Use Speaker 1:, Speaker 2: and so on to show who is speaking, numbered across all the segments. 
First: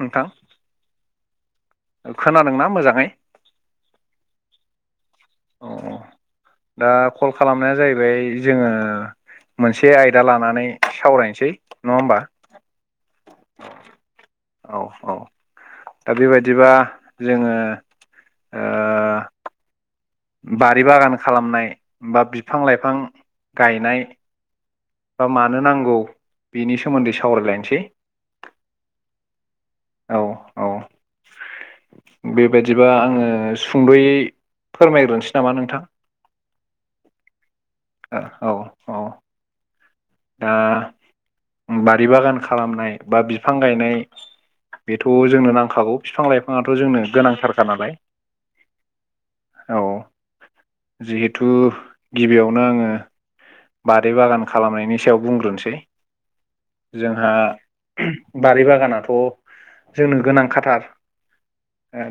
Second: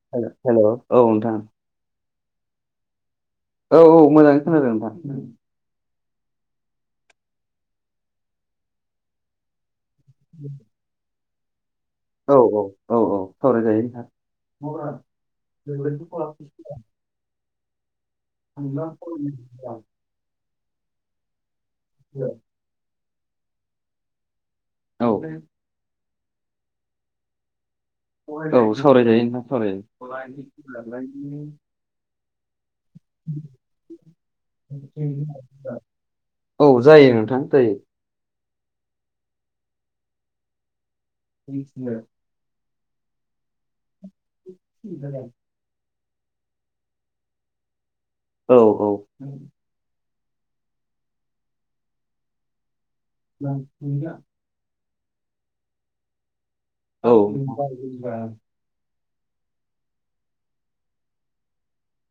Speaker 1: नोंथां
Speaker 2: हेल' औ नोंथां
Speaker 1: खोनादोंना मोजाङै?
Speaker 2: औ औ मोजाङै खोनादों नोंथां
Speaker 1: अ दा कल खालामनाया जाहैबाय जोङो मोन से आयदा लानानै सावरायनोसै। नङा होमबा
Speaker 2: औ औ औ औ सावरायजायो नोंथां।
Speaker 1: औ औ दा बेबायदिबा जोङो ओ
Speaker 2: [unintelligible]
Speaker 1: बारि बागान खालामनाय बा बिफां लाइफां गायनाय
Speaker 2: औ
Speaker 1: बा मानो नांगौ बेनि सोमोन्दै सावरायलायनोसै।
Speaker 2: औ सावरायजायो नोंथां
Speaker 1: औ औ
Speaker 2: सावरायजायो।
Speaker 1: बेबायदिबा आङो सुंद'यै फोरमायग्रोसै नामा नोंथां।
Speaker 2: औ जायो नोंथां जायो।
Speaker 1: ओ औ औ दा बारि बागान खालामनाय बा बिफां गायनाय बेथ' जोंनो नांखागौ बिफां लाइफाङआथ' जोंनो गोनांथारखा नालाय।
Speaker 2: औ औ
Speaker 1: औ जिहेथु गिबियावनो आङो बारि बागान खालामनायनि सायाव बुंग्रोनोसै
Speaker 2: औ
Speaker 1: जोंहा
Speaker 2: औ
Speaker 1: बारि बागानाथ' अ जोंनो गोनां खाथार।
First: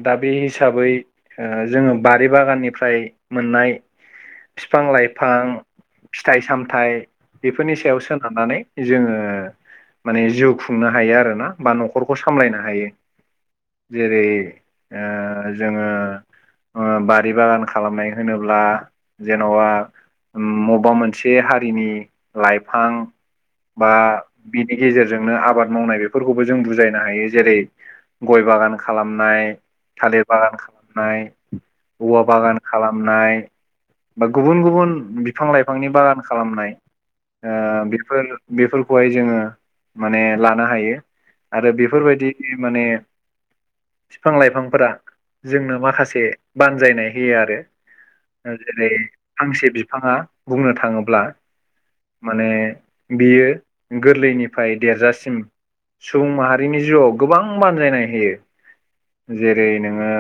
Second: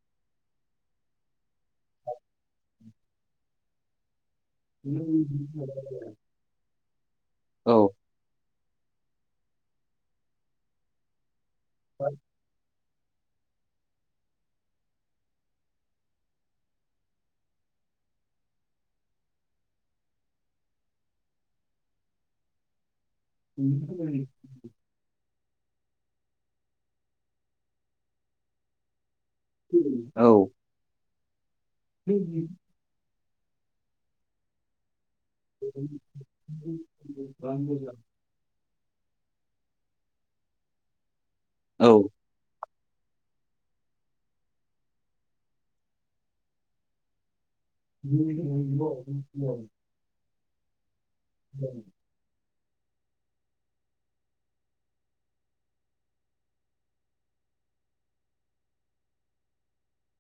Speaker 1: दा बे हिसाबै जोङो बारि बागाननिफ्राय मोननाय [inaudible] लाइफां
Speaker 2: [inaudible]
Speaker 1: फिथाइ सामथाइ बेफोरनि सायाव सोनारनानै जोङो माने जिउ खुंनो हायो आरो ना बा न'खरखौ सामलायनो हायो जेरै ओ जोङो ओ बारि बागान खालामनाय होनोब्ला जेन'बा म माबा मोनसे हारिनि लाइफां बा बिनि गेजेरजों आबाद मावनाय बेफोरखौबो जों बुजायनो हायो गय बागान खाला नाय थालिर
Speaker 2: औ
Speaker 1: बागान खालामनाय औवा बागान खालामनाय बा गुबुन गुबुन बिफां बिफांनि बागान खालामनाय ओ बेफोर बेफोर खौहाय जोङो माने लानो हायो आरो बेफोरबायदि माने फिफां लाइफांफोरा जोंनो माखासे बानजायनाय होयो आरो। जेरै फांसे बिफाङा बुंनो थाङोब्ला माने बियो गोरलैनिफ्राय देरजासिम सुबुं माहारिनि जिउआव गोबां बानजायनाय होयो जेरै नोङो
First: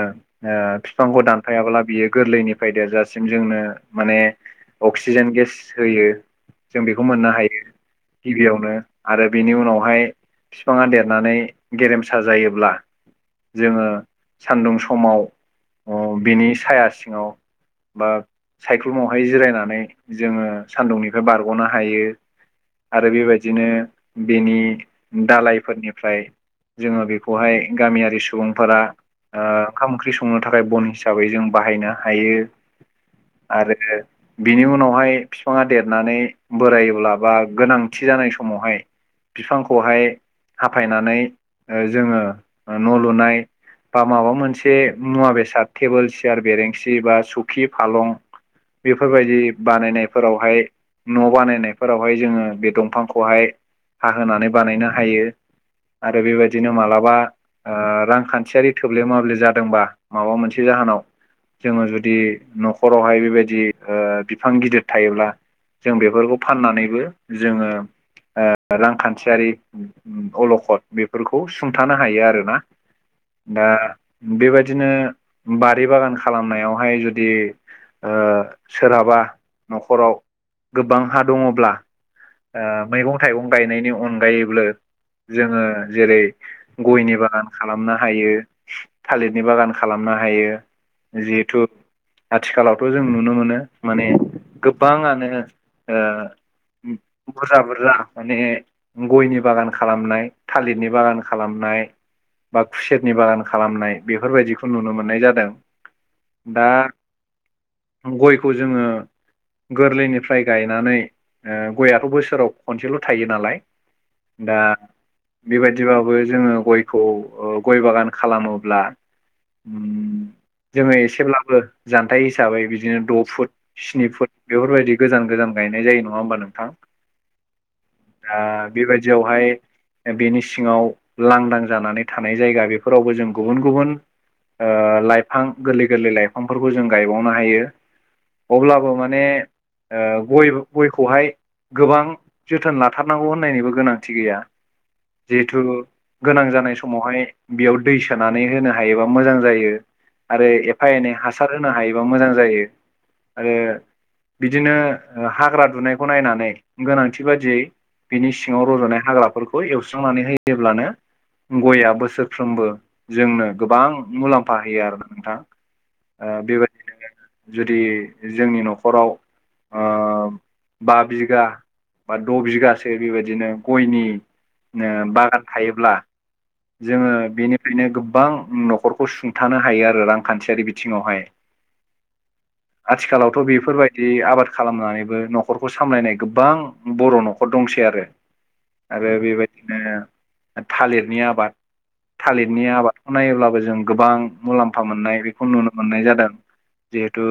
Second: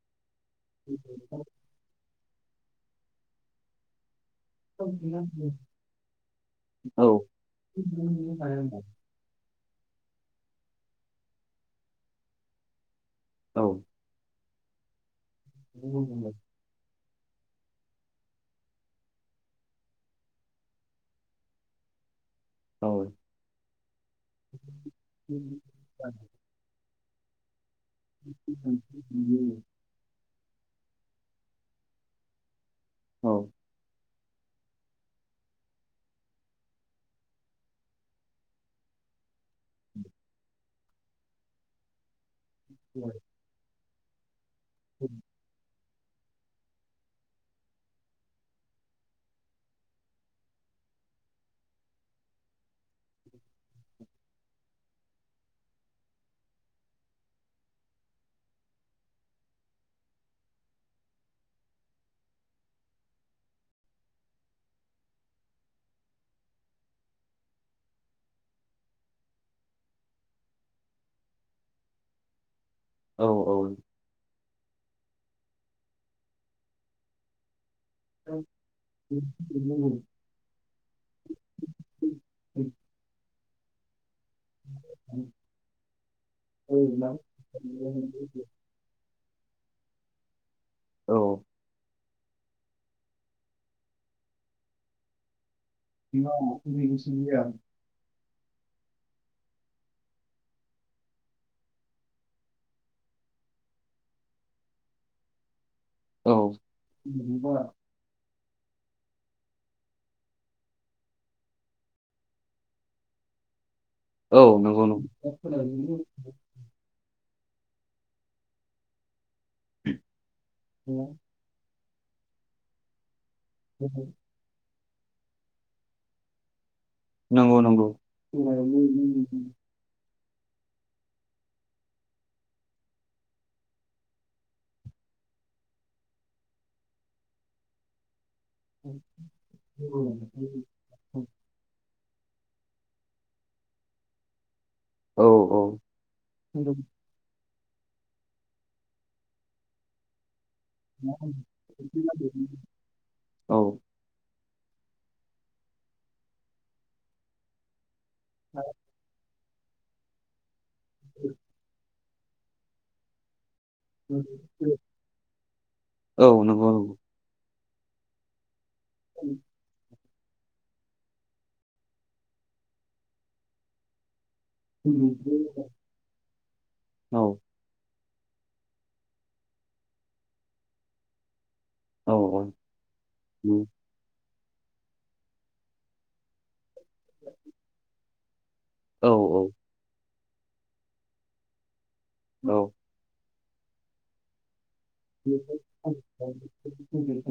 Speaker 1: ओ फि फांखौ दानफायाब्ला बियो गोरलैनिफ्राय देरजासिम जोंनो माने अक्सिजेन गेस होयो जों बेखौ
Speaker 2: औ
Speaker 1: मोननो हायो गिबियावनो आरो बेनि उनाव उनाव हाय बिफाङा देरनानै गेरेमसा जायोब्ला जोङो। सान्दुं समाव उ बेनि साया सि ङाव बा साइक्लुमाव हाय जिरायना नै जोङो सानदुंनिफ्राय बारगनो हायो। आरो बेबायदिनो बेनि दालायफोरनिफ्राय जोङो बेखौहाय गामियारि सुबुंफोरा ओ ओंखाम ओंख्रि सं संनो थाखाय बन हिसाबै जों बाहायनो हायो आरो। बिनि उनाव हाय बिफाङा देरनानै बोरायोब्ला बा गोनांथि जानाय समावहाय बिफांखौ हाय हाफायनानै ओ जोङो। न
Speaker 2: औ
Speaker 1: लुनाय बा माबा मोनसे मुवा बेसाद टेबोल सियार बेरेंसि बा सुखि फालं। बेफोर बायदि बानायनायफोराव हाय। न बानायनायफोराव हाय जोङो बे दंफांखौ हाय हाहोनानै बानायनो हायो। आरो बेबायदिनो मालाबा ओ रांखान्थियारि थोब्ले माब्ले जादोंबा माबा मोनसे जाहोनाव। जोङो जुदि नखराव हाय बेबायदि ओ बिफां गिदिर थायोब्ला जों बेफोरखौ फाननानैबो जोङो ओ रांखान्थियारि अलखद बेफोरखौ सुंथानो हायो आरोना।
Speaker 2: औ
Speaker 1: दा बेबायदिनो बारि बागान खालामनायाव हाय जुदि ओ
Speaker 2: औ।
Speaker 1: सोरहाबा नखराव गोबां हा दङब्ला ओ मैगं थाइगं गा अनगायैब्लो। जोङो जेरै
Speaker 2: औ
Speaker 1: गयनि बागान खालामनो हायो थालिरनि बागान खालामनो हायो जिहेथु आथिखालावथ जों नुनो मोनो। माने गोबाङानो ओ बुरजा बुरजा। माने गयनि बागान खालामनाय थालिरनि बागान खालामनाय। बा खुसेरनि बागान खालामनाय बेफोर बायदिखौ नुनो मोननाय जादों। दा गयखौ जोङो गोरलैनिफ्राय गायनानै ओ गयआथ बोसोराव खनसेल थायो नालाय। दा बेबायदिबाबो जोङो गयखौ ओ गय बागान खालामोब्ला उम जोङो एसेब्लाबो जान्थाइ हिसाबै बिदिनो द फुट स्नि फुट बेफोर बायदि गोजान गोजान गायनाय जायो नङा होमबा नोंथां?
Speaker 2: नंगौ नंगौ औ
Speaker 1: दा बेबायदियाव हाय बेनि सिङाव लांदां जानानै थानाय जायगा बेफोरावबो जों गुबुन गुबुन ओ लाइफां गोरलै गोरलै लाइफांफोरखौ जों गायबावनो हायो। अब्लाबो माने ओ गय गयखौहाय गोबां जोथोन लाथार नांगौ होननायनिबो गोनांथि गैया।
Speaker 2: औ
Speaker 1: जिहेथु
Speaker 2: औ
Speaker 1: गोनां जानाय
Speaker 2: नंगौ
Speaker 1: समाव हाय बेयाव दै सोनानै होनो हायोबा मोजां जायो। आरो एफा एनै हासार होनो हायोबा मोजां
Speaker 2: नंगौ औ
Speaker 1: जायो
Speaker 2: औ
Speaker 1: आरो बिदिनो हाग्रा दुनायखौ नायनानै गोनांथि बादियै बिनि सिङाव रजनाय हाग्राफोरखौ एवस्रांनानै होयोब्लानो गयआ बोसो सोरफ्रोमबो जोंनो गोबां मुलाम्फा होयो आरो नोंथाङा ओ बेबायदिनो दि जोंनि नखराव ओ बा बिगा बा द बिगासो बेबायदिनो गयनि ओ बागान थायोब्ला जोङो बेनिफ्रायनो गो गोबां नखरखौ सुंथानो हायो आरो रांखान्थियारि बिथिङाव हाय
Speaker 2: औ औ
Speaker 1: आथिखालावथ' बेफोरबायदि आबाद खालामनानैबो न'खरखौ सामलायनाय गोबां। बर' न'खर दंसै आरो। आरो बेबायदिनो थालिरनि आबाद थालिरनि आबादखौ नायोब्ला। जों गोबां मुलाम्फा मोननाय बेखौ नुनो मोननाय जादों जिहेथु।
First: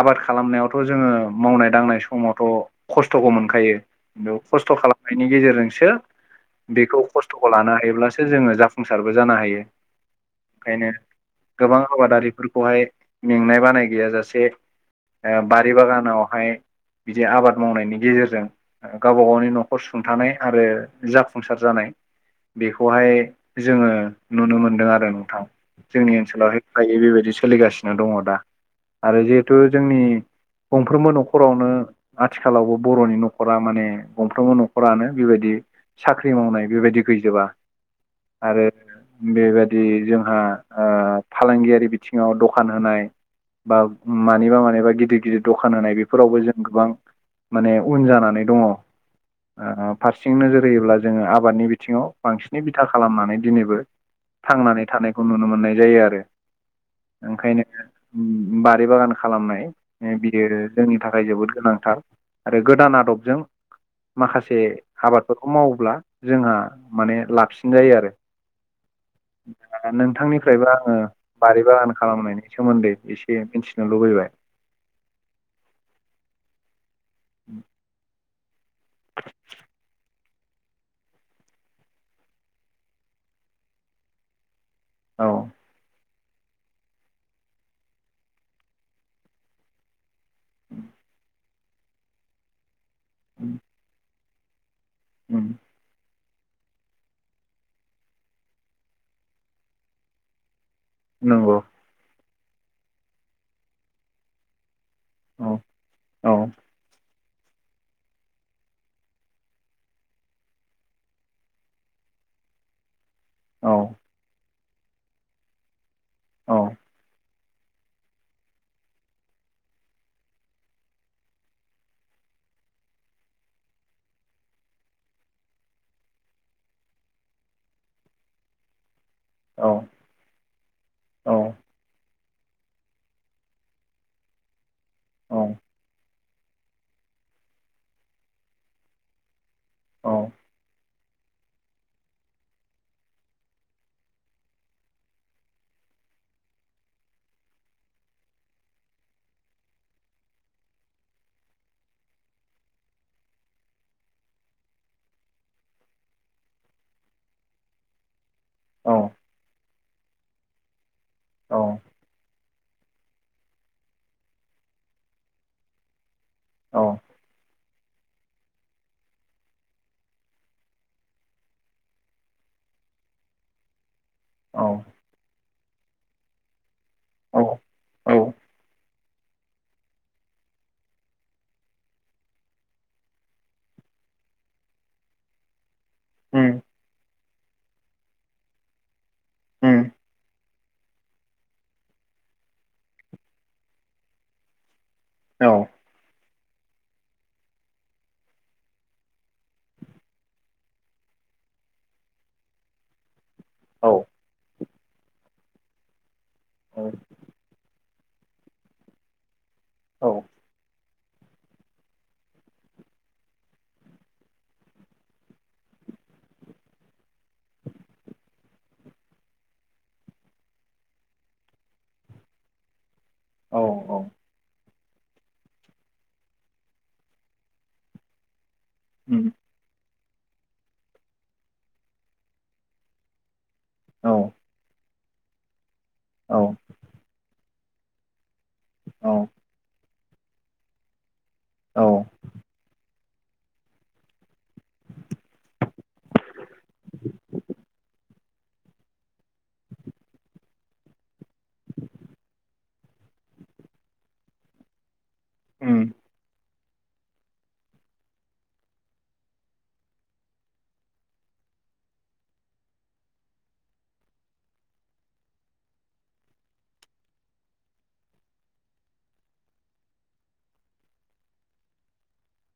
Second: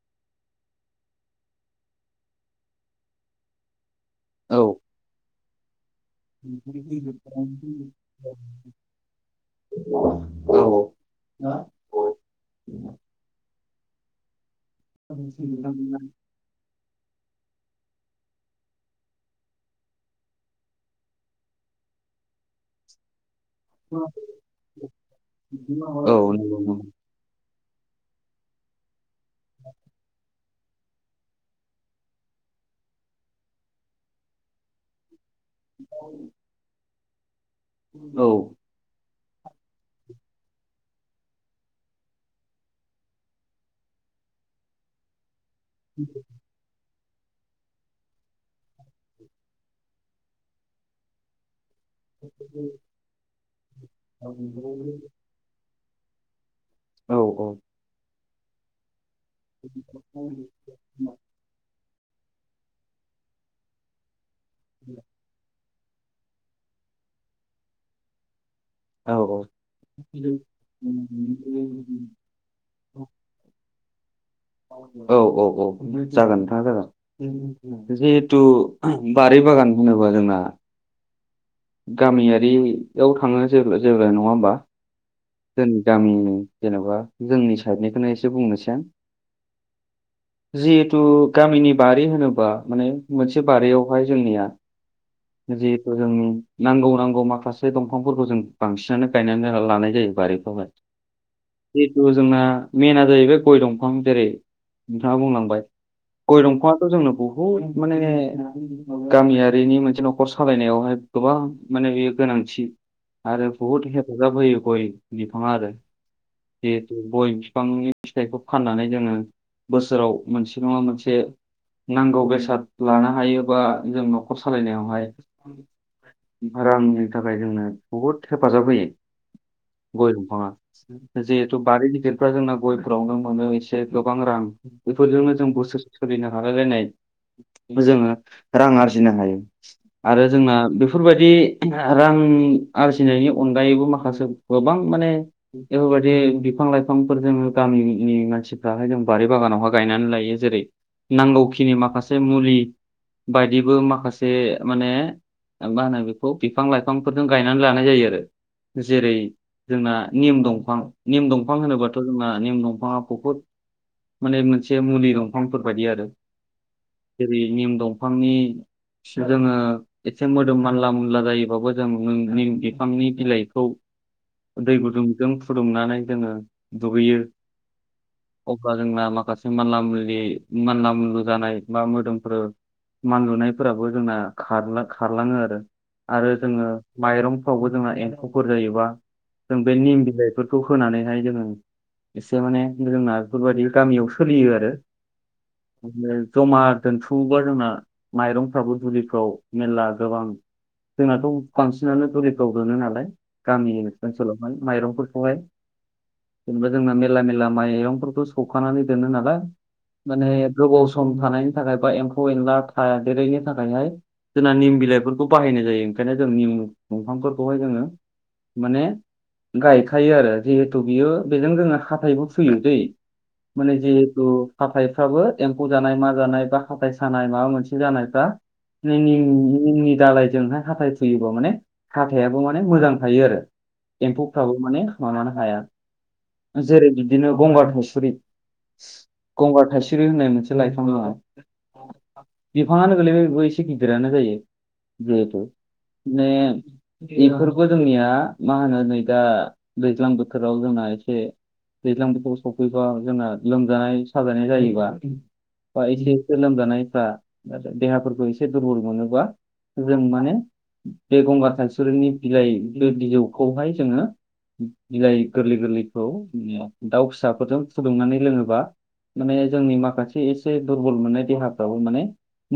Speaker 1: आबाद खालामनायावथ' जोङो मावनाय दांनाय समावथ' खस्थ'खौ मोनखायो। बेयाव
Speaker 2: औ
Speaker 1: खस्थ' खालामनायनि गेजेरजोंसो।
Speaker 2: औ नंगौ
Speaker 1: बेखौ खस्थ'खौ लानो हायोब्लासो जोङो जाफुंसारबो जानो हायो। ओंखायनो गोबां आबादारिफोरखौहाय मेंनाय बानाय। गैयाजासे ओ
Speaker 2: नंगौ
Speaker 1: बारि बागानावहाय। बिदि आबाद मावनायनि गेजेरजों गावबा गावनि न'खर सुंथानाय आरो जाफुंसार जानाय। बेखौहाय। जोङो नुनो मोनदों आरो नोंथां जोंनि
Speaker 2: औ
Speaker 1: ओनसोलाव बे थायो बेबायदि। सोलिगासिनो दङ दा आरो जिहेथु जोंनि। गंफ्रोमबो न'खरावनो आथिखालावबो बर'नि न'खरा माने गंफ्रोमबो न'खरानो। बेबायदि साख्रि मावनाय बेबायदि गैजोबा।
Speaker 2: औ।
Speaker 1: बेबायाददि जोंहा ओ फालांगियारि बिथिङाव दखान होनाय बा। मानिबा मानिबा गिदिर गिदिर दखान होनाय बेफोरावबो जों गोबां। माने उन जानानै दङ ओ फारसें नोजोर होयोब्ला जोङो आबादनि बिथिं। बिथिङाव बांसिनै बिथा खालामनानै दिनैबो थांनानै थानायखौ नुनो मोननाय जायो आरो। ओंखायनो ओम बारि बागानखौ। खालामनाय बियो जोंनि थाखाय जोबोद गोनांथार आरो गोदान आदबजों। माखासे आबादफोरखौ मावोब्ला जोंहा माने लाबसिन जायो आरो।
Speaker 2: औ।
Speaker 1: नोंथांनिफ्रायबो आङो बारि बागान खालामनायनि सोमोन्दै एसे मिथि। औ लुबैबाय।
Speaker 2: औ औ औ जागोन नोंथां जागोन जेहु। थु बारि बागान‌ होनोबा जोंना। गामियारि औ थाङो जे जेब्ला नङा होमबा
Speaker 1: औ
Speaker 2: जोंनि गामि। जेनेबा जोंनि साइडनिखौनो एसे बुंनोसै जिहेथु। गामिनि बारि होनोब्ला माने मोनसे बारियावहाय जोंनिया। जेहुथू जोंनि। नांगौ नांगौ माखासे दंफांफोरखौ जों बांसिनानो गायनानै लानाय जायो बारिफ्रावहाय।
Speaker 1: नंगौ।
Speaker 2: जिहेथु जोंना मेन जाहैबाय गय दंफां जेरै नोंथाङा
Speaker 1: औ
Speaker 2: बुंलांबाय
Speaker 1: औ
Speaker 2: गय दंफाङाथ' जोंनो बहु द माने गामियारिनि मोनसे न'खर सालायनायावहाय गोबां माने होयो गोनांथि आरो
Speaker 1: औ
Speaker 2: बुहुद हेफाजाब होयो गय बिफाङा आरो।
Speaker 1: औ
Speaker 2: जेहुथु गय बिफांनि फिथाइखौ फाननानै जोङो बोसोराव मोनसे नङा मोनसे नांगौ बेसाद लानो हायो बा जों न'खर सालायनायावहाय। बिफोर रांनि थाखाय जोंनो बुहुद हेफाजाब होयो। गय दंफाङा,
Speaker 1: औ
Speaker 2: जिहेतु बारि गिदिर फ्रा जोंना गयफोरावनो मोनो एसे गोबां रां बेफोरजोंनो जों बोसोरसे सोलिनो रायलायलायनाय जोङो रां आरजिनो हायो
Speaker 1: औ
Speaker 2: आरो जोंना। बेफोरबायदि रां आरजिनायनि अनगायैबो माखासे गोबां माने बेफोरबायदि बिफां लाइफांफोरजों गामिनि मानसिफ्राहाय जों बारि बागानावहाय गायनानै लायो जेरै नांगौखिनि माखासे मुलि बायदिबो माखासे माने मा होनो बेखौ बिफां लाइफांफोरजों गायनानै लानाय जायो आरो
Speaker 1: औ
Speaker 2: जेरै। जोंना निम दंफां निम दंफां होनोबाथ' जोंना निम दं फाङा बुहुद माने मोनसे मुलि दंफांफोर बायदि आरो
Speaker 1: औ
Speaker 2: जेरै निम दंफांनि जोङो एसे मोदोम मानला मुनला जायोबाबो जों नों निम बिफांनि बिलाइखौ दै
Speaker 1: औ
Speaker 2: गुदुंजों फुदुंनानै जोङो दुगैयो
Speaker 1: औ
Speaker 2: अब्ला जोंना माखासे मानला मुनलि मानला मुनलु जानाय बा मोदोमफ्रो मानलुनायफोराबो जोंना खारला खारलाङो आरो। आरो
Speaker 1: उम
Speaker 2: जोङो माइरंफ्रावबो जोंना एम्फौफोर जायोबा जों बे
Speaker 1: उम
Speaker 2: निम बिलायफोर खौ होनानैहाय जोङो एसे माने जोंना बेफोरबायदि गामियाव सोलियो आरो।
Speaker 1: औ
Speaker 2: [unintelligible] जमा दोनथुमोबा जोंना माइरंफ्राबो दुलिफ्राव मेरला गोबां जोंनाथ' बांसिनानो दुलिफ्राव बोनो नालाय। गामि
Speaker 1: औ
Speaker 2: ओनसोलावहाय माइरंफोरखौहाय जेनेबा
Speaker 1: औ
Speaker 2: जोंना मेर्ला मेर्ला माइरंफोर खौ सौवखानानै दोनो नालाय
Speaker 1: औ
Speaker 2: माने गोबाव स म थानायनि थाखाय बा एम्फौ एनला थादेरैनि थाखायहाय जोंना निम बिलाइफोरखौ बाहायनाय जायो, ओंखायनो जों निम दंफांफोरखौहाय जोङो माने गायखायो आरो जिहेथु बियो बेजों जोङो हाथायबो फुयोदैै। माने
Speaker 1: औ
Speaker 2: जिहेतु हाथायफ्राबो एम्फौ जानाय मा जानाय बा हाथाय सानाय माबा मोनसे जानायफ्रा [unintelligible]
Speaker 1: उम
Speaker 2: निमनि दालायजोंहाय हाथाय फुयोबा माने हाथायाबो माने मोजां थायो आरो। एम्फौफ्राबो माने माबानो हाया।
Speaker 1: औ
Speaker 2: जेरै बिदिनो गंगार थायसुरि,
Speaker 1: औ
Speaker 2: गंगार थायसुरि होननाय मोनसे लाइफां दङ
Speaker 1: औ
Speaker 2: बिफाङानो गोलैबाय बेबो एसे गिदिरानो जायो जिहेथु ने बेफोरबो जोंनिया मा होनो नै दा दैज्लां बोथोराव जोंना एसे दैज्लां बोथोर सौफैबा जोंना लोमजानाय साजानाय जायोबा बा एसेफोर लोमजानायफ्रा देहाफोरखौ एसे दुर्बल मोनोबा जों माने बे गंगार थासुरिनि बिलाइ बिजौखौहाय जोङो बिलाइ गोरलै गोरलैखौ दाउ फिसाफोरजों फुदुंनानै लोङोबा माने जोंनि माखासे एसे दुरबल मोननाय देहाफ्राबो माने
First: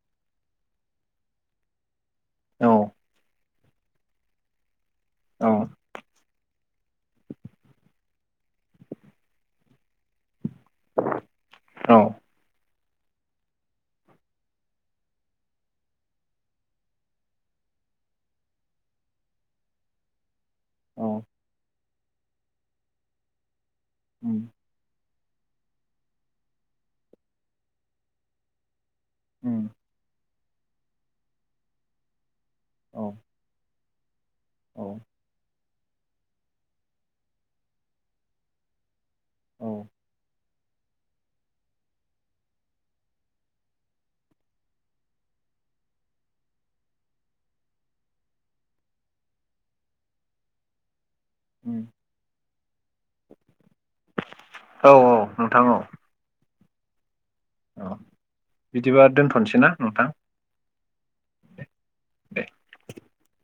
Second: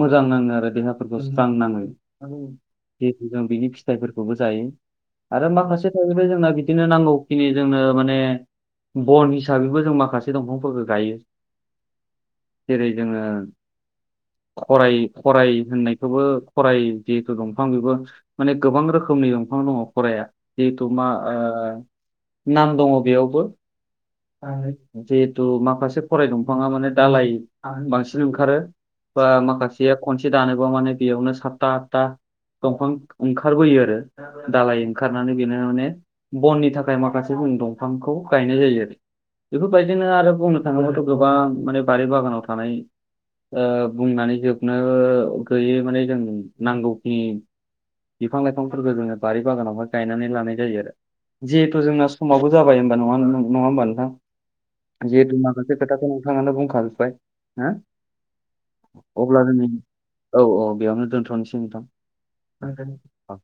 Speaker 2: मोजां नाङो आरो। देहाफोरखौ स्रां नाङो
Speaker 1: उम औ
Speaker 2: जिहेतु जों बिनि फिथाइफोरखौबो जायो। आरो
Speaker 1: औ
Speaker 2: माखासे थाजोबबाय जोंना बिदिनो नांगौखिनि जोंनो माने बन हिसाबैबो जों माखासे दंफांफोरखौ गायो
Speaker 1: औ
Speaker 2: जेरै जोङो खराय खराय होननायखौबो खराय जिहेतु दंफां बेबो माने गोबां रोखोमनि दंफां दङ खराया। जिहेथु मा ओ नाम दङ बेयावबो
Speaker 1: उम
Speaker 2: जि थु माखासे खराय दंफाङा माने दालाय बांसिन ओंखारो। बा
Speaker 1: उम
Speaker 2: माखासेया खनसे दानोबा माने बेयावनो सातथा आतथा दंफां
Speaker 1: औ
Speaker 2: ओंखारबोयो आरो दालाय
Speaker 1: औ
Speaker 2: ओंखारनानै बेनो माने बननि थाखाय माखासे जों दंफांखौ गायनाय जायो आरो बेफोरबायदिनो आरो बुंनो थाङोबाथ' गोबां माने बारि बागानाव थानाय ओ बुंनानै जोबनो गैयै माने जों नांगौखिनि बिफां लाइफांफोरखौ जोङो बारि बागानावहाय गायनानै लानाय जायो आरो। जिहेथु
Speaker 1: उम
Speaker 2: जोंना समाबो जाबाय होमबा नङ नङा होमबा नों
Speaker 1: औ
Speaker 2: जिहेतु
Speaker 1: नोंथां
Speaker 2: माखासे
Speaker 1: औ
Speaker 2: खोथाखौ नोंथांङानो बुंखाजोब्बाय। हो
Speaker 1: औ। बिदिबा
Speaker 2: अब्ला
Speaker 1: दोनथ'नोसै
Speaker 2: दोनै
Speaker 1: ना नोंथां
Speaker 2: औ औ बेयावनो दोन्थ'नोसै नोंथां।
Speaker 1: दे
Speaker 2: आंजों अ।